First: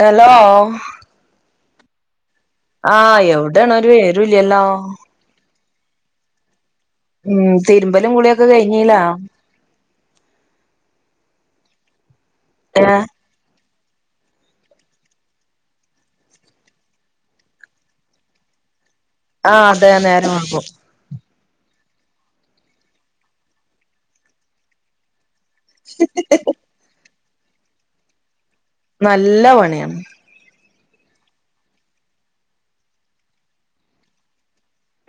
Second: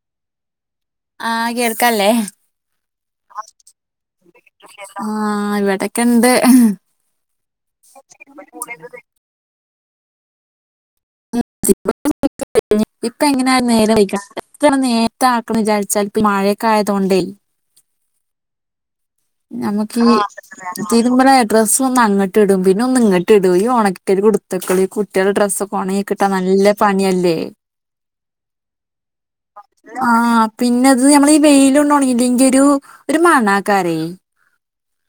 Hello ആഹ് കേൾക്കല്ലേ ആഹ് എവിടേണ്ണ് ഒരു വിവരം ഇല്ലല്ലോ അതൊക്കെണ്ട് ഉമ് തിരുമ്പലും കുളിയൊക്കെ കഴിഞ്ഞീലാ [unintelligible] ഏഹ് ഇപ്പ എങ്ങന [unintelligible] നേരെത്തേ ആക്കാന്ന് വിചാരിച്ചാൽ ഇപ്പ മഴയൊക്കെ ആയതൊണ്ടേ ആഹ് അതെ നമുക്ക് നേരം വെളുക്കും ഈ തിരുമ്പണ ഡ്രസ്സ് ഒന്ന് അങ്ങട്ട് ഇടും പിന്നെ ഒന്ന് ഇങ്ങട്ട് ഇടും ഈ ഒണക്കി കരി കൊടുത്തക്കല്ല് ഈ കുട്ടികളെ ഡ്രസ്സ് ഒക്കെ ഒണങ്ങി കിട്ടാ നല്ല പണിയല്ലേ നല്ല പണിയാണ് പിന്നെ അത് ഞമ്മള ഈ വെയിലൊണ്ടണങ്ങില്ലങ്കി ഒരു ഒരു മണാക്കാരേ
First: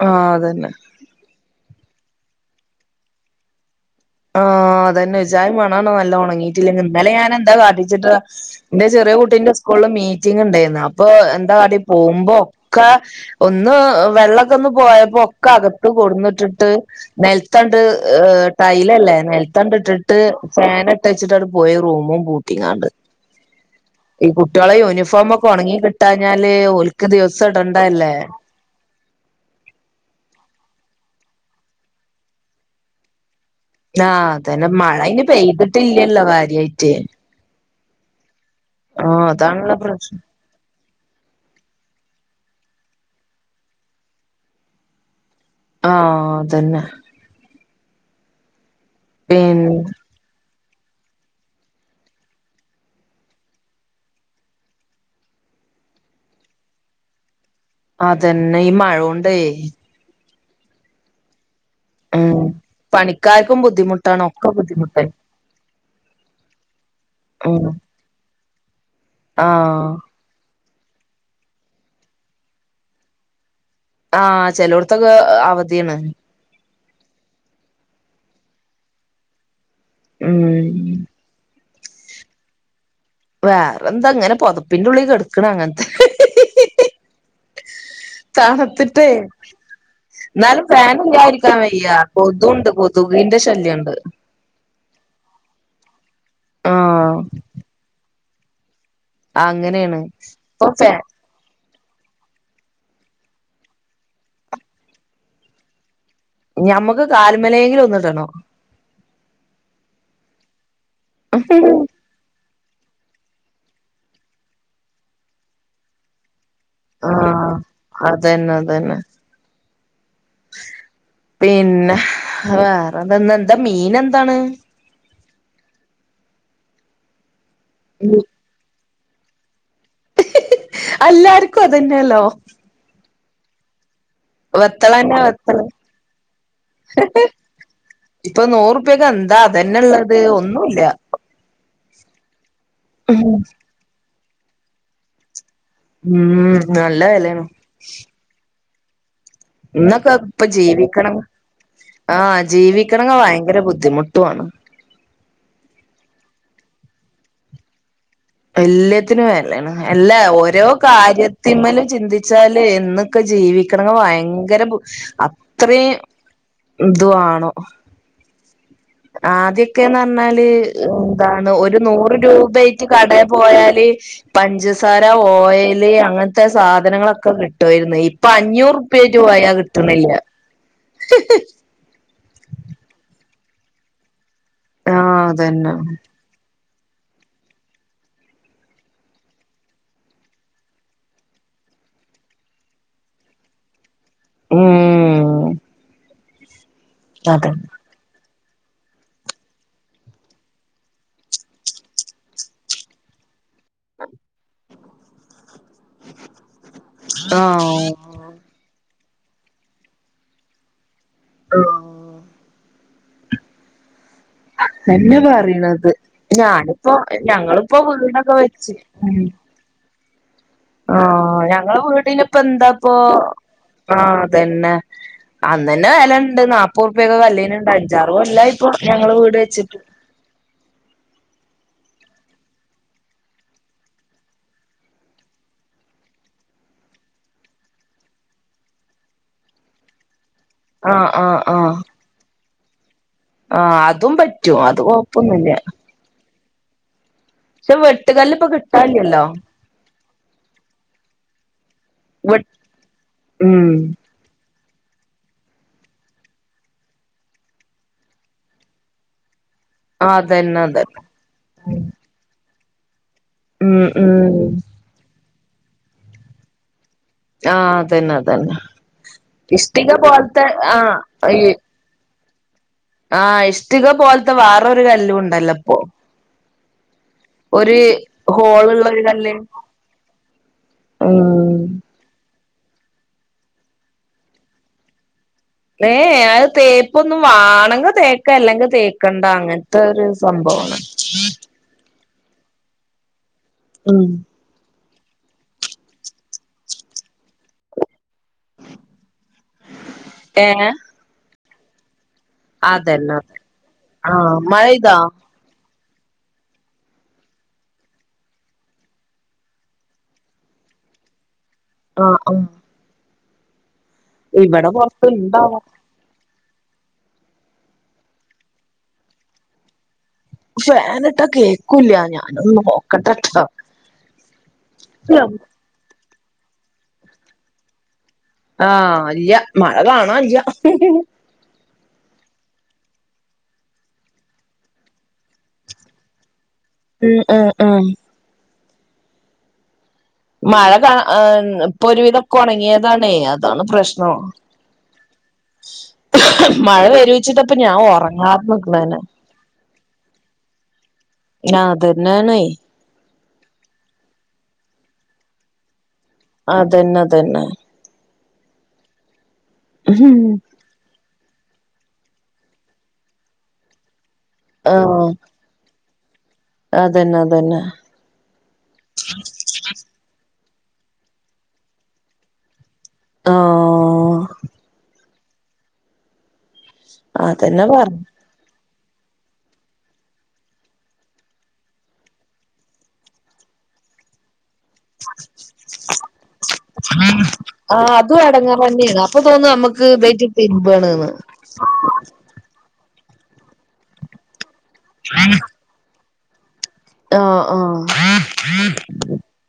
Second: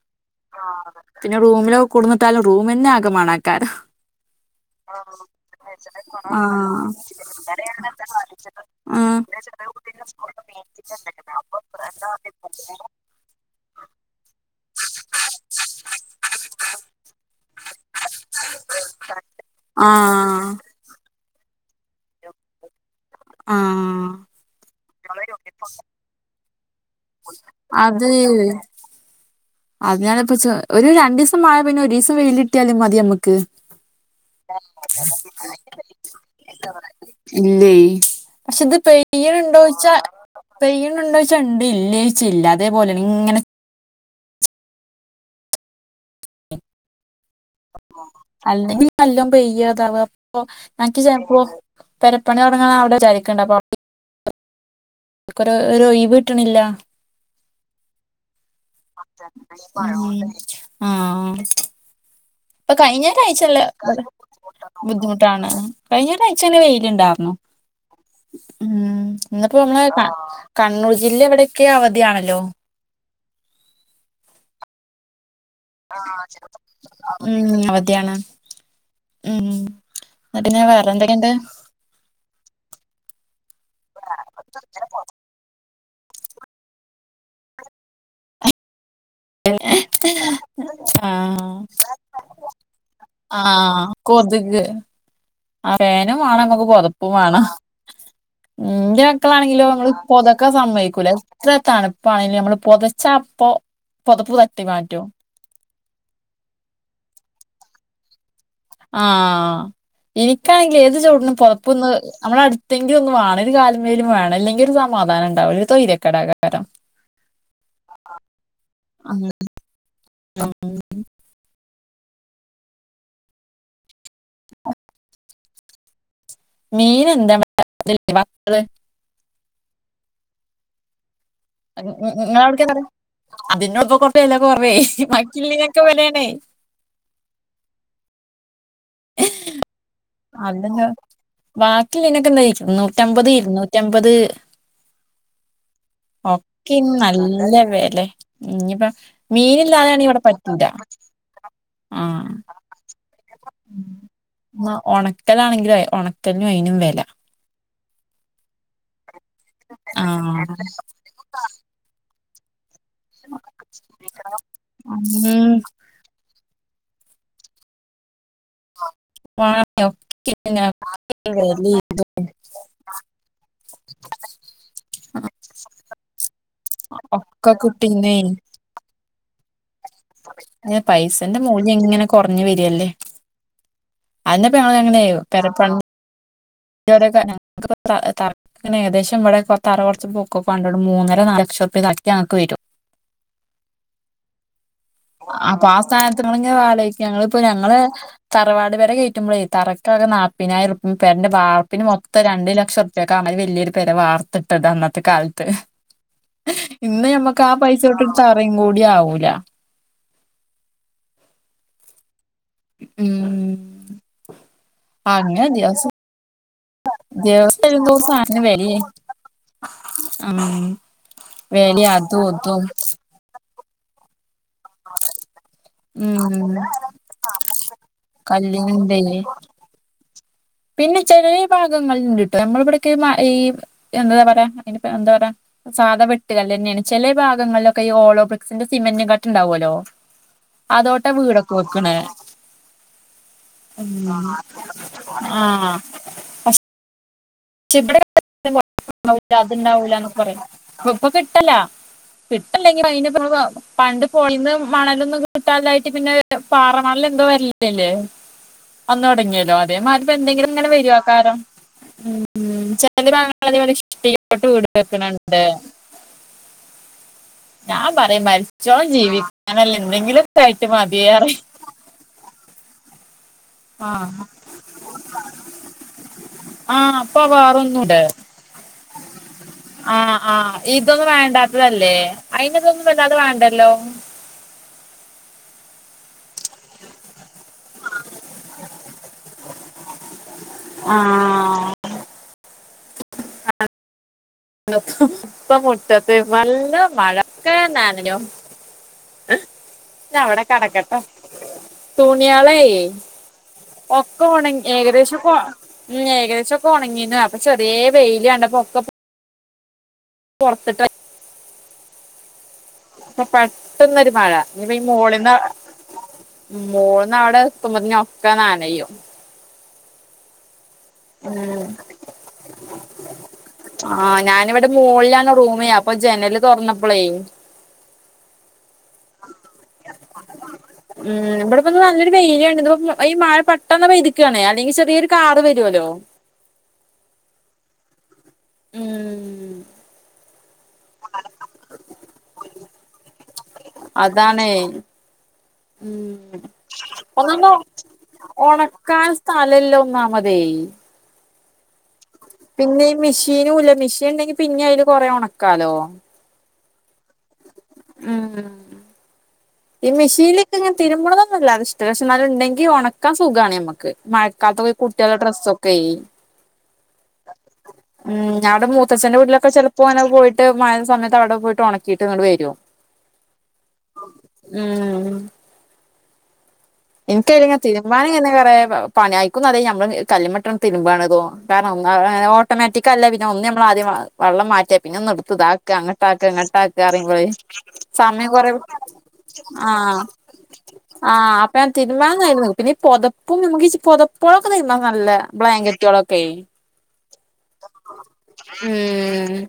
ആഹ് അതന്നെ ആഹ് പിന്നെ റൂമിലൊക്കെ കൊണ്ടുവന്നിട്ടാലും റൂം തന്നെ ആകെ മണക്കാരും ആഹ് അതന്നെ ഒജായി മണാണ് നല്ല ഉണങ്ങിട്ടില്ലങ്കി ആഹ് ഇന്നലെ ഞാൻ എന്താ കാട്ടിച്ചിട്ടാ ഇന്റെ ചെറിയ ആഹ് കുട്ടീന്റെ സ്കൂ ളിൽ മീറ്റിങ് ഇണ്ടെന്നു അപ്പൊ എന്താ കാട്ടി പോകുമ്പോ ഒക്ക ഒന്ന് വെള്ളൊക്ക ഒന്ന് പോയപ്പോ ഒക്കെ അകത്ത് കൊടുന്നിട്ടിട്ട് നെലത്തങ്ങട്ട് ടൈ ല്ലല്ലേ നെലത്തങ്ങിട്ടിട്ട് ആഹ് ഫാൻ ഇട്ടച്ചിട്ട് പോയി റൂമും പൂട്ടി ങ്ങാണ്ട് ആഹ് ഈ കുട്ടികളെ യൂണിഫോമൊക്കെ ഉണങ്ങി കിട്ടാഞ്ഞാല് ഓൽ ക്ക് ദിവസം ഇടണ്ടല്ലേ അതിനാല ഇപ്പ ഒരു രണ്ട് ദിവസം മഴ പിന്നെ ഒരു ദിവസം വെയിലിട്ടിയാലും മതി നമുക്ക് ആഹ് അതന്നെ മഴ അയിന് പെയ്തിട്ടില്ലല്ലോ കാര്യായിട്ട് ഇല്ലേ പക്ഷെ ഇത് ആഹ് പെയ്യുണ്ടുണ്ടോ അതാണല്ലോ ചോദിച്ചാ പ്രശ്നം പെയ്യു ഉണ്ടോന്ന് ചോദിച്ച ഉണ്ട് ഇല്ല ചോയ്ച്ച ഇല്ല അതേപോലെയാണ് ഇങ്ങനെ ആഹ് അതന്നെ അല്ലങ്കി നല്ല പിന്നെ പെയ്യാതാവ അപ്പൊ എനിക്ക് ചെലപ്പോൾ പെരപ്പണി തുടങ്ങണ അവിടെ വിചാരിക്കണ്ട [unintelligible] ഒരു ഒരു ഒഴിവ്‌കിട്ടണില്ല അതന്നെ ഈ മഴൊണ്ടേ ഉം ആഹ് അഹ് ആഹ് ഇപ്പൊ കഴിഞ്ഞ ഒരാഴ്ചല്ല ബുദ്ധിമുട്ടന്നെ ബുദ്ധിമുട്ടാണ് കഴിഞ്ഞ ഒരാഴ്ച നല്ലെ വെയിലുണ്ടാർന്നു [inaudible] ഉം ഇന്ന്പ്പോ ങ്ങ് ആഹ് ക കണ്ണൂർ ജില്ല എവിടെക്കെ അവധിയാണല്ലോ ആഹ ചെലടത്തൊക്കെ ഉം അവധിയാണ് ഉം എന്നിട്ടന്നാ ഉം വേറെ എന്തൊക്കെ ഇണ്ട് വേറെ എന്താങ്ങനെ. പൊതപ്പിന്റെ ഉള്ളിൽ കടുക്കണ അങ്ങനെ താണ്തി ട്ട് എന്നാലും ഫാൻ ആഹ് ഇല്ലായിരിക്കാൻ വയ്യ കൊതുണ്ട് കൊതിന്റെ ആഹ് ശല്യണ്ട് കൊതുക് ആ ഫാനും വാണം നമ്മക്ക് പൊതപ്പും ആഹ് വാണം മ് എന്റെ മക്കളാണെങ്കിലോ ഇങ്ങൾ അങ്ങനെയാണ് പൊതക്കാ ഇപ്പൊ സമ്മയിക്കൂല എത്ര ണപ്പ ആണെലും നമ്മള് പൊതച്ച അപ്പൊ പുതപ്പ് തട്ടി മാറ്റും ഞമ്മക്ക് കാൽമലയെങ്കിലും ഒന്നിടണം ആഹ എനിക്കാണെങ്കിൽ ഏത് ചോടിനും പൊതപ്പന്ന് നമ്മള അട്‌ എന്തങ്കിലും ഒന്ന് വേണം ഒരു കാൽമേലും വേണം അല്ലെങ്കിൽ സമാധം ഉണ്ടാവില്ല ഒരു തൊഴിരക്കേട ആഹ അതന്നെ അതന്നെ പിന്നെ വേറെന്തന്ന എന്താ മീൻ എന്താണ് മീൻ എന്താ [unintelligible] അല്ലാരും [unintelligible] വില കുറവേ വെത്തളന്നെ വെത്തള് മക്കില്ലീനൊക്കെ വലെ ണേ ഇപ്പൊ നൂറുപ്യൊക്കെ എന്താ അതന്നെള്ള അതനെ ബാക്കിലെനെകെ നൂറ്റമ്പത് ഇരുനൂറ്റമ്പത് അത് ഉം ഒക്കെ വെലയാണ് നല്ല വെലെ ഇഞ്ഞ്പ്പ ഇന്നൊക്കെ ഇപ്പൊ ജീവിക്കണ ആഹ ആഹ് ജീവിക്കണ ഭയങ്കര ബുദ്ധിമുട്ടുണ് ലാണെങ്കിലും ഉണക്കലിനും അയിനും വെല എല്ല ത്തിനും വല്ലാണ് അല്ല ആഹ് ഓരോ കാര്യത്തിമ്മലും ചിന്തിച്ചാല് എന്നൊക്കെ ജീവിക്കണെങ്ക ഭയങ്കര ഉം അത്രയും ഇതു ആണോ ആദ്യക്കെന്ന് പറഞ്ഞാല് എന്താണ് ഒരു വെലിം നൂറ് രൂപറ്റ് അ പോയാല് പഞ്ചസാര ഓയല് അങ്ങനത്തെ സാധനങ്ങളൊക്കെ ഒക്കെ കിട്ടുവമായിരുന്നു കിട്ടീന്നേ ഇപ്പൊ അഞ്ഞൂറുപ്യട്ട് പോയാ കി പൈസന്റെ മൂല്യം എങ്ങനെ കുറഞ്ഞ് വരില്ലേ അയിനപ്പ ഞങ്ങൾ എങ്ങനെ ആഹ് അതന്നെ പേരപ്പണി [unintelligible] ഏകദേശം ഇവിടെ തറ കുറച്ച് പൊക്കണ്ട മൂന്നര നാല [unintelligible] ഞങ്ങക്ക് വരും ഉം അപ്പൊ ആ സ്ഥാനത്ത് ങ്ങനെ അലോയിക്ക ഞങ്ങളിപ്പോ അതെ ഞങ്ങള് തറവാട് പരെ കയറ്റുമ്പോളേ തറക്കാ ക്കെ നാൽപ്പതിനായിരം റുപിമ് പേരൻ്റെ വാറ് പ്പിന് മൊത്തം രണ്ട് ലക്ഷംറുപൊക്കെ അത് വലിയൊരു പേരെ വാർത്തിട്ടത് അന്നത്തെ കാലത്ത് ഇന്ന് ഞമ്മക്ക് ആ ആഹ് പൈസോട്ട് തറയും കൂടി ആകൂല ഹ ഉം എന്നെ അങ്ങനെ പറയണത് ദിവസം ഞാൻ ഇപ്പൊ ദിവസം ഞങ്ങളിപ്പോ വരുന്തോറും വീടൊക്കെ സാധനത്തിന് വെച്ച് വെലയായി ഉം ആ ഞങ്ങള വെലയും അതും വീടിനപ്പ ഇതും എന്താപ്പൊ ആ അതന്നെ അന്ന തന്നെ വിലുണ്ട് ഉം നാപ്പറുപൊക്കെ കല്നിണ്ട് അഞ്ചാറ് കൊല്ലായി ഇപ്പോ ഞങ്ങള് കല്ലിനുണ്ടേ വീട് വെച്ചിട്ട് പിന്നെ ചെറിയ ഭാഗങ്ങളിൽ ഉണ്ട്ട്ടോ നമ്മള ഇവിടക്കെ ഈ എന്താ പറയാ അയ്ന് എന്താ പറയാ സാധാ വെട്ടുകല്ല് ന്നെയാണ് ചലേ ഭാഗങ്ങളിലൊക്കെ ഈ ഓളോ ബ്രിക്സിന്റെ സിമന്റും കട്ടണ്ടാവുല്ലോ അതോട്ട ആഹ് വീടൊക്കെ വെക്ണേ ആ അതും പറ്റും അത് കൊഴപ്പൊന്നുല്ല. അശ് ശ വെട്ട് കല്ല് ഇപ കി [unintelligible] ല അത്ണ്ടാവൂലന്ന് ഒക്കെ പറയും ഇപ്പൊ കിട്ടല. വെ ക്ട്ടല്ലെങ്കി അയ് ഉം പണ്ട് പോയി ന്ന് മണലൊന്നും കിട്ടാതായിട്ട് പിന്നെ പാറ മണല് എന്തോ വരല്ലേല്ലേ വന്ന് തുടങ്ങിയല്ലോ അതേമാതിരി എന്തെങ്കിലും അതന്നെ അങ്ങനെ അതന്നെ വരേക്കാ രം. [unintelligible] ഞങ്ങളവടെ ഉം ഉം ഇഷ്ട്ടികോട്ട് വീട് വെക്ണ ണ്ട്. ആഹ് ഞാൻ അതന്നെ പറിം അതന്നെ മരിച്ചോളം ജീവിക്കാനല്ലേ ഇഷ്ടിക പോലത്തെ എന്തെങ്കിലുംക്കെയിട്ട് ആഹ് മതീയറിം. ഈ ആഹ് ഇഷ്ടിക പോലത്തെ വേറെരു കല്ലും ണ്ടല്ലോ ഇപ്പൊ. ആ അപ്പൊ ഒരു വേറൊന്നുണ്ട് ഹോള്ള് ള്ള ര് കല്ല്. ആ ആ ഇതൊന്നും ആഹ് വേണ്ടാത്തതല്ലേ. അയി ന് തൊന്നും വല്ലാതെ വേണ്ടല്ലോ? ഏ ഏ അത് തേപ്പൊന്നും വാണെങ്കി തേക്ക അല്ലെങ്കി തേക്കണ്ട അങ്ങൻത്തെ ഒര്. സംഭവാണ്. ആ ഉം. ക്കെ മുറ്റത്ത് ഏന്നു നല്ല മഴ ക്കെന്നനഞ്ഞു. ഞ്ഞ് അ വടെ ഏ കടക്കട്ടെ. തുണിയാള് അതന്നെ അതെ ഒക്കെ ആഹ് ഒണങ്ങി മഴെയ്താ ഏകദേശൊക്കെഒ ഏകദേശൊക്കെ ഒണങ്ങീണ് അപ്പൊ ചെറെ വെയില് കണ്ടപ്പോ ഒക്കെ പൊ പൊർത്തിട്ടാ ആആ. പ്പം പെട്ടെന്നൊരു മഴ ഇനിപ്പ ഈ മോളീ ന്ന് പൊറത്ത്ണ്ടാവോ മോൾന്ന് അവടെ എത്തുമ്പതി ന് ഒക്കെ ന്നനയും. ഉം ഫേന്ട്ടാകേക്കൂല ഞാനത് നോക്കട്ടെട്ടൊ. ആ ഞാനിവിടെ മോളിലാണ് റൂമെയ് അപ്പൊ ജനല് തെറന്നപ്പളേ ആ ഇല്യ മഴ കാണാല്യാ. ഉം ഇവിടെ ഇപ്പോ നല്ലരു വെയില്ണ്ട് ഇ ഈ മഴ പെട്ടെന്ന് പെയ്ത് കാണ് അല്ലെങ്കിചെറേ ഒര് കാറ് വരോല്ലോ? ഉം ആ ആ ഉം. മഴ കാ ഇപ്പൊ ഒരുവിധം ഒക്കെ ഉണങ്ങേതാണേ അതാണ് പ്രശ്നം. അതാണേ ഉം മഴ വരൂച്ച് ട്ടാ ഒന്നാമത് പ്പം ഞാ ഒറങ്ങാതെ നിക്ക്ണത് ന്നെ. ന്നാമതെയ്. ഞ അതന്നെ ണെ മിഷീനൂല്ല മിഷീൻ ഇണ്ടെങ്കി പിന്നെ അയില് കൊറേ ഒണക്കാലോ? അതന്നെ തന്നെ. ഉം ഈ മെഷീന് ല്ട്ട് ഇങ്ങനെ തിരുമ്പ് ല്ലാതെ ഇഷ്ട ല്ലക്ഷെ ന്നാലും ണ്ടെങ്കി ഒണക്കാൻ സുഖാണ് നമ്മക്ക് മഴക്കാലത്ത് ഒക്കെ ആഹ് കുട്ട്യാളെ ഡ്രസ്സൊക്കെ അതന്നെ അതന്നെ ഉം ഞാ വടെ മൂത്തച്ഛന്റെറെ വീട്ടിലൊക്കെ ചെലപ്പോ ന പോയി ട്ട് മഴ സമയത്ത് അവിടെ പോയിട്ട് ഒണക്കിട്ട് ങ്ങട് വരും ആഹ് ഉം. ന്ക്ക് അയ്ല് ങ്ങനെ അതന്നെ പറഞ്ഞെ തിര്മ്പാന് ങ്ങനെ കൊറേ പണ്യാഅയ്ക്കും നല്ല നമ്മള് കല്ലുമ്മ ട്ടാണ് ണ്ട് തിര്മ്പാണ് തോന്നും കാരണം ഓട്ടോമാറ്റിക് അല്ല ഒന്ന് ഞ്ഞമ്മള് ആദ്യം വെള്ളം മാറ്റി മറ്റ പിന്നെ ഒന്ന് ഇടത്ത് ഇതാക്കാ അങ്ങട്ടാക്കാ ഇങ്ങട്ടാക്കാ അറിംബള് സമയംകൊറേ ക്ക് ഇതേറ്റ് തിര്ബാണ്. വേ തിര്മ്പാൻ കയും പിന്നെ ഈ പുതപ്പും നമ്മക്ക് ഈ പൊതപ്പോളക്കെ തിര്മ്പാൻ നല്ല ബ്ലാങ്കറ്റോളൊക്കെ ആഹ് ആഹ് ഉം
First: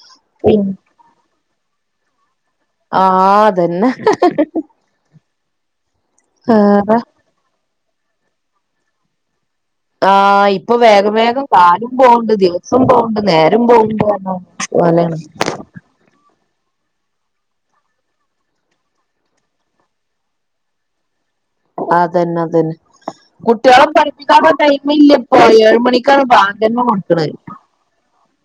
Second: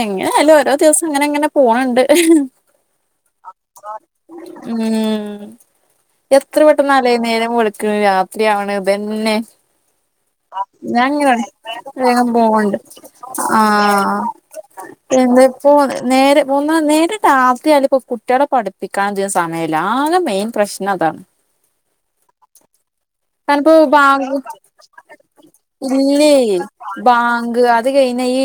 എങ്ങനായാലും ഓരോ ദിവസം ഇങ്ങനെ ഇങ്ങനെ പോണണ്ട്. ആഹ് അതന്നെ ഉം എത്ര വേറെ പെട്ടെന്നാല്ലേ നേരം വെളുക്കണ് രാത്രിയാവണ് ഇതന്നെ. ആഹ് ഇപ്പൊ ഞാ വേഗം ഇങ്ങനാണ് കാലം വേഗം വേഗം പോവ്ണ്ട് ദിവസം ആ നേരം പോവ്ണ്ട് പോലെയാണ് എന്താ ഇപ്പോ നേര മൂന്നാ നേരം രാത്രിയാലും ഇപ്പോ കുട്ടിളെ പഠിപ്പിക്കാൻ അധികം സമയല്ല. ആകെ മെയിൻ പ്രശ്നം അതാണ്. അതന്നെ അതന്നെ ആനപ്പൊ കുട്ടികളെ ബാങ്ക് പഠിപ്പിക്കാനുള്ള ടൈമില്ല ഇപ്പൊ ഏഴ് മണിക്കാണ് ഇല്ലേ ബാങ്കന്നെ കൊടുക്കണത് ബാങ്ക് അത് കഴിഞ്ഞാ ഈ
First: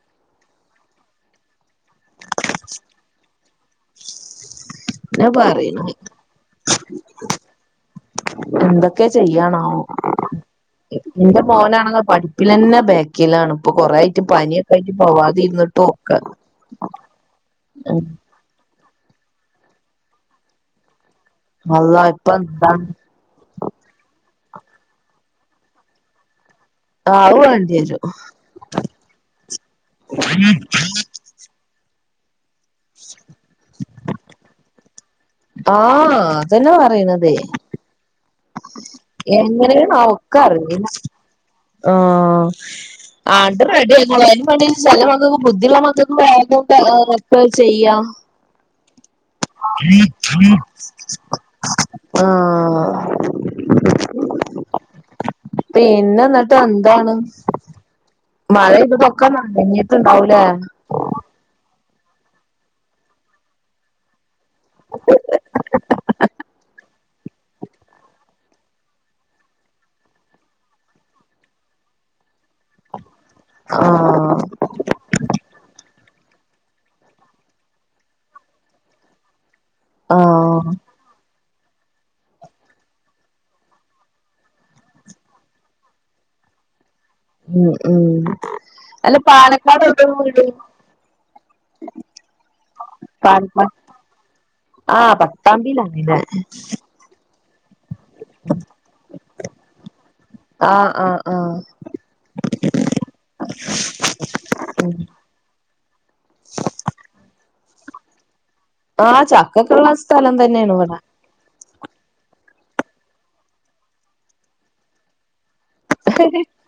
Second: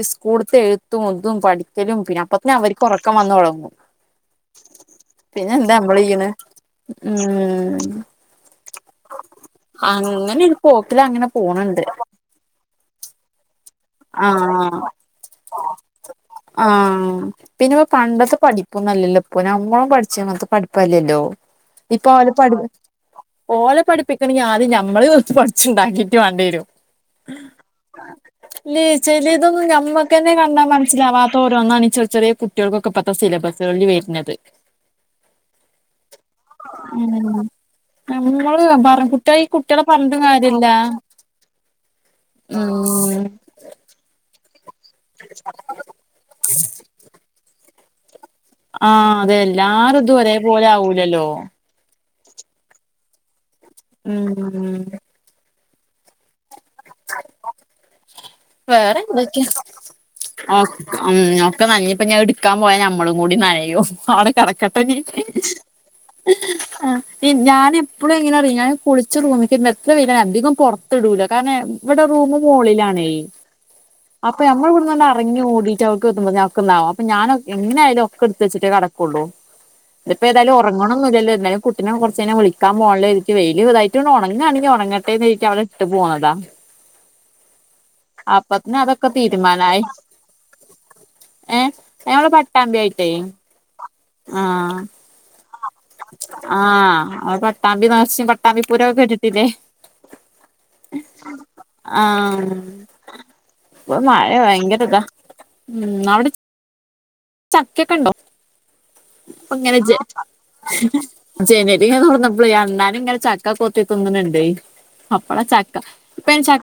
ഈ സ്കൂളത്തെ എഴുത്തും ഇതും പഠിക്കലും പിന്നെ അപ്പത്തന്നെ അവർക്ക് ഒറക്കം വന്നുതൊടങ്ങും പിന്നെ എന്താ നമ്മള് ചെയ്യണ് ഉം ചെയ്യാണോ അങ്ങനെ ഒരു പോക്കില് അങ്ങനെ എന്റെ പോണണ്ട് മോനാണ് പഠിക്കലന്നെ ബേ ക്കിലാണ്. ഇപ്പൊ കൊറേ ആയിട്ട് പനിയൊക്കെ ആഹ് ആയിട്ട് പോവാതിരുന്നിട്ടൊക്കെ പിന്നയിപ്പ പണ്ടത്തെ പഠിപ്പൊന്നല്ലല്ലോ ഇപ്പൊ ഞമ്മളും പഠിച്ചോണത്തെ പഠിപ്പല്ലല്ലോ അള്ളാ ഇപ്പൊ ഓല് പഠി എന്താണ് ഓലെ പഠിപ്പിക്കണെങ്കി ആ ദ് ഞമ്മള് പഠിച്ചുണ്ടാക്കീട്ടൂ വേണ്ടേനൂ ആവുവേണ്ടി വരും. ഇല് ചെലെതൊന്നും ഞമ്മക്കന്നെ കണ്ടാ മനസ്സിലാവാത്ത ഓരോന്നാണ് ചെ ചെറിയ കു കുട്ടികൾക്കൊക്കെ ഇപ്പത്തെ സിലബസുകളില് വരുന്നത്. ആ അതന്നെ പറയണത്. ഉം നമ്മള് പറ കുട്ടികളെ കുട്ടികളെ എങ്ങനെയാണാവോ പറഞ്ഞിട്ടും കാര്യല്ല ഒക്കെറിഞ്ഞ് ആ ഉം ആട് റെഡിയായി മോളെ എന്നു പറഞ്ഞിച്ച് ചെല മക്കക്ക് ബുദ്ധിയുള്ള മക്കക്ക് വേഗമൊക്കെ എളുപ്പം ചെയ്യാം ആ അതെല്ലാരേതും ഒരേപോലെ ആവൂലല്ലോ. ആ ഉം പിന്നെ എന്നിട്ട് എന്താണ് മഴ വേറെ പെയ്തതൊക്കെ എന്തൊക്കെയാ നനഞ്ഞിട്ടുണ്ടാവൂലേ അ ഒക്കെ നനഞ്ഞപ്പോ ഞാൻ എടു ടുക്കാൻ പോയാ ഞമ്മളും കൂടി നനയും അവിടെ കെടക്കട്ടെനി ഞാന് എപ്പളും എങ്ങനാറിയോ ഞാൻ കുളിച്ച് റൂമിലേക്കിടണ എത്രംവെയിലാണെങ്കി അധികം പുറത്തിടൂല കാരണം ഇവിടെ റൂമ് മോളിലാണെ അപ്പൊ ആഹ് ഞമ്മള് ഇവിടെന്ന് ഇറങ്ങി ഓടിട്ട് ക്ക് എത്തുമ്പോ ഞക്ക്ന്നാവും അപ്പ ഞാന് എങ്ങനെയായാലും ഒക്കെ എടുത്തുവെച്ചിട്ടെ കെടക്കുവൊള്ളൂ. ഇതിപ്പോ ഏതായാലും ആഹ് ഒറങ്ങണോന്നുമില്ലല്ലോ എന്നാലും കുട്ടിനെ കുറച്ചുകഴിഞ്ഞാ വിളിക്കാൻ പോണുള്ളനിക്ക് വെയിൽ ഇതായിട്ടുവേണം ഉണങ്ങാണെങ്കിൽ ഉണങ്ങട്ടെയെന്നുവെച്ച് അവിടെ ഇട്ടുപോണതാ ഉ ഉം അതൊക്കെ അല്ല തീരുമാനായി പാലക്കാട് എവിടെയാ വീട്. ഏ ഞാനിവടെ പട്ടാമ്പി ആയിട്ടേ. പാൽമ ആ ആ പട്ടാമ്പിയിലാണ് ല്ലേ ആ അ പത്ത് പട്ടാമ്പി നേർച്ചേം പട്ടാമ്പി പൂരൊക്കെ കേട്ടിട്ടില്ലേ ആഹ് ആഹ് ആഹ് ആ ഇപ്പമഴ ഉം ഭയങ്കരഇതാ ഉം അവിടെ ചക്കൊക്കെ ഉണ്ടോ? ആ ഇപ്പങ്ങനെ ചക്കൊക്കെള്ള ജെ സ്ഥലം തന്നെയാണ് ഇവിടെ ജെനലിങ്ങനെ തൊറന്നപ്പ പ്പ ഈ അണ്ണാൻ ഇങ്ങനെ ചക്ക കൊത്തി തിന്നണുണ്ടേ അപ്പളാ ചക്ക് ഇപ്പ അയ്ന് ചക്ക്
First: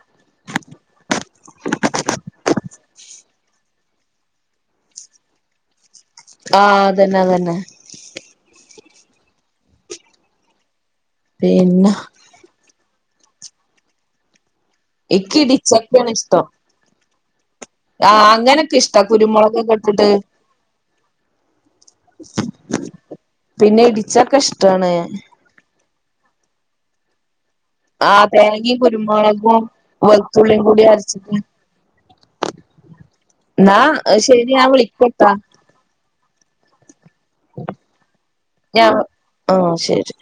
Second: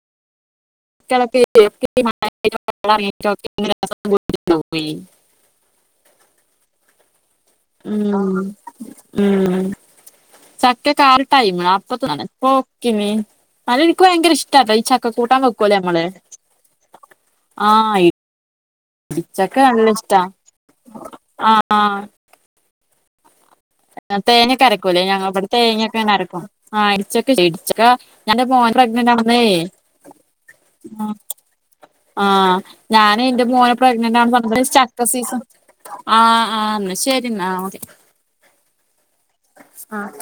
[unintelligible] [inaudible] ആ അതന്നെ അതന്നെ ഉം ഉം ചക്ക് ക്കെ [unintelligible] പിന്നെ ടൈമാണ് [unintelligible] ഓക്കെ നീ എന്നാലും എനിക്ക് ഭയങ്കര ഇഷ് ഷ്ടാട്ടൊ ഈ ഇക്ക് ചക്കകൂട്ടാൻ വെക്കൂലെ ഞമ്മള് ഇടിച്ചക്കയാണ് ഇഷ്ടം ആ ഇടി അങ്ങനൊക്കെ ഇഷ്ടാ ഇടിച്ചക്ക കുരുമുളകൊക്കെ നല്ല ഇട്ടിട്ട് ഇഷ്ടാ. ആ പിന്നെ ഇടിച്ചക്ക ഇഷ്ടാണ്. ങ്ങനാരിക്കും ആ ഇടിച്ചക്ക [unintelligible] ആ ഞന്റെ മോൻ തേങ്ങയും പ്രഗ്നറ്ന്ന കുരുമുളകും വെളുത്തുള്ളിയും കൂടി [unintelligible] അരച്ചിട്ട് ആഹ് ഞാന് എന്റെ മോനെ എന്നാ പ്രഗ്നന്റ് ശരി ഞാൻ ആണ്പറയണസമയത്ത് ചക്ക വിളിക്കട്ടാ സീസൻ ആ ആ എന്നാ ശെരിന്നാ ഓക്കെ ഞാ ആ ശെരി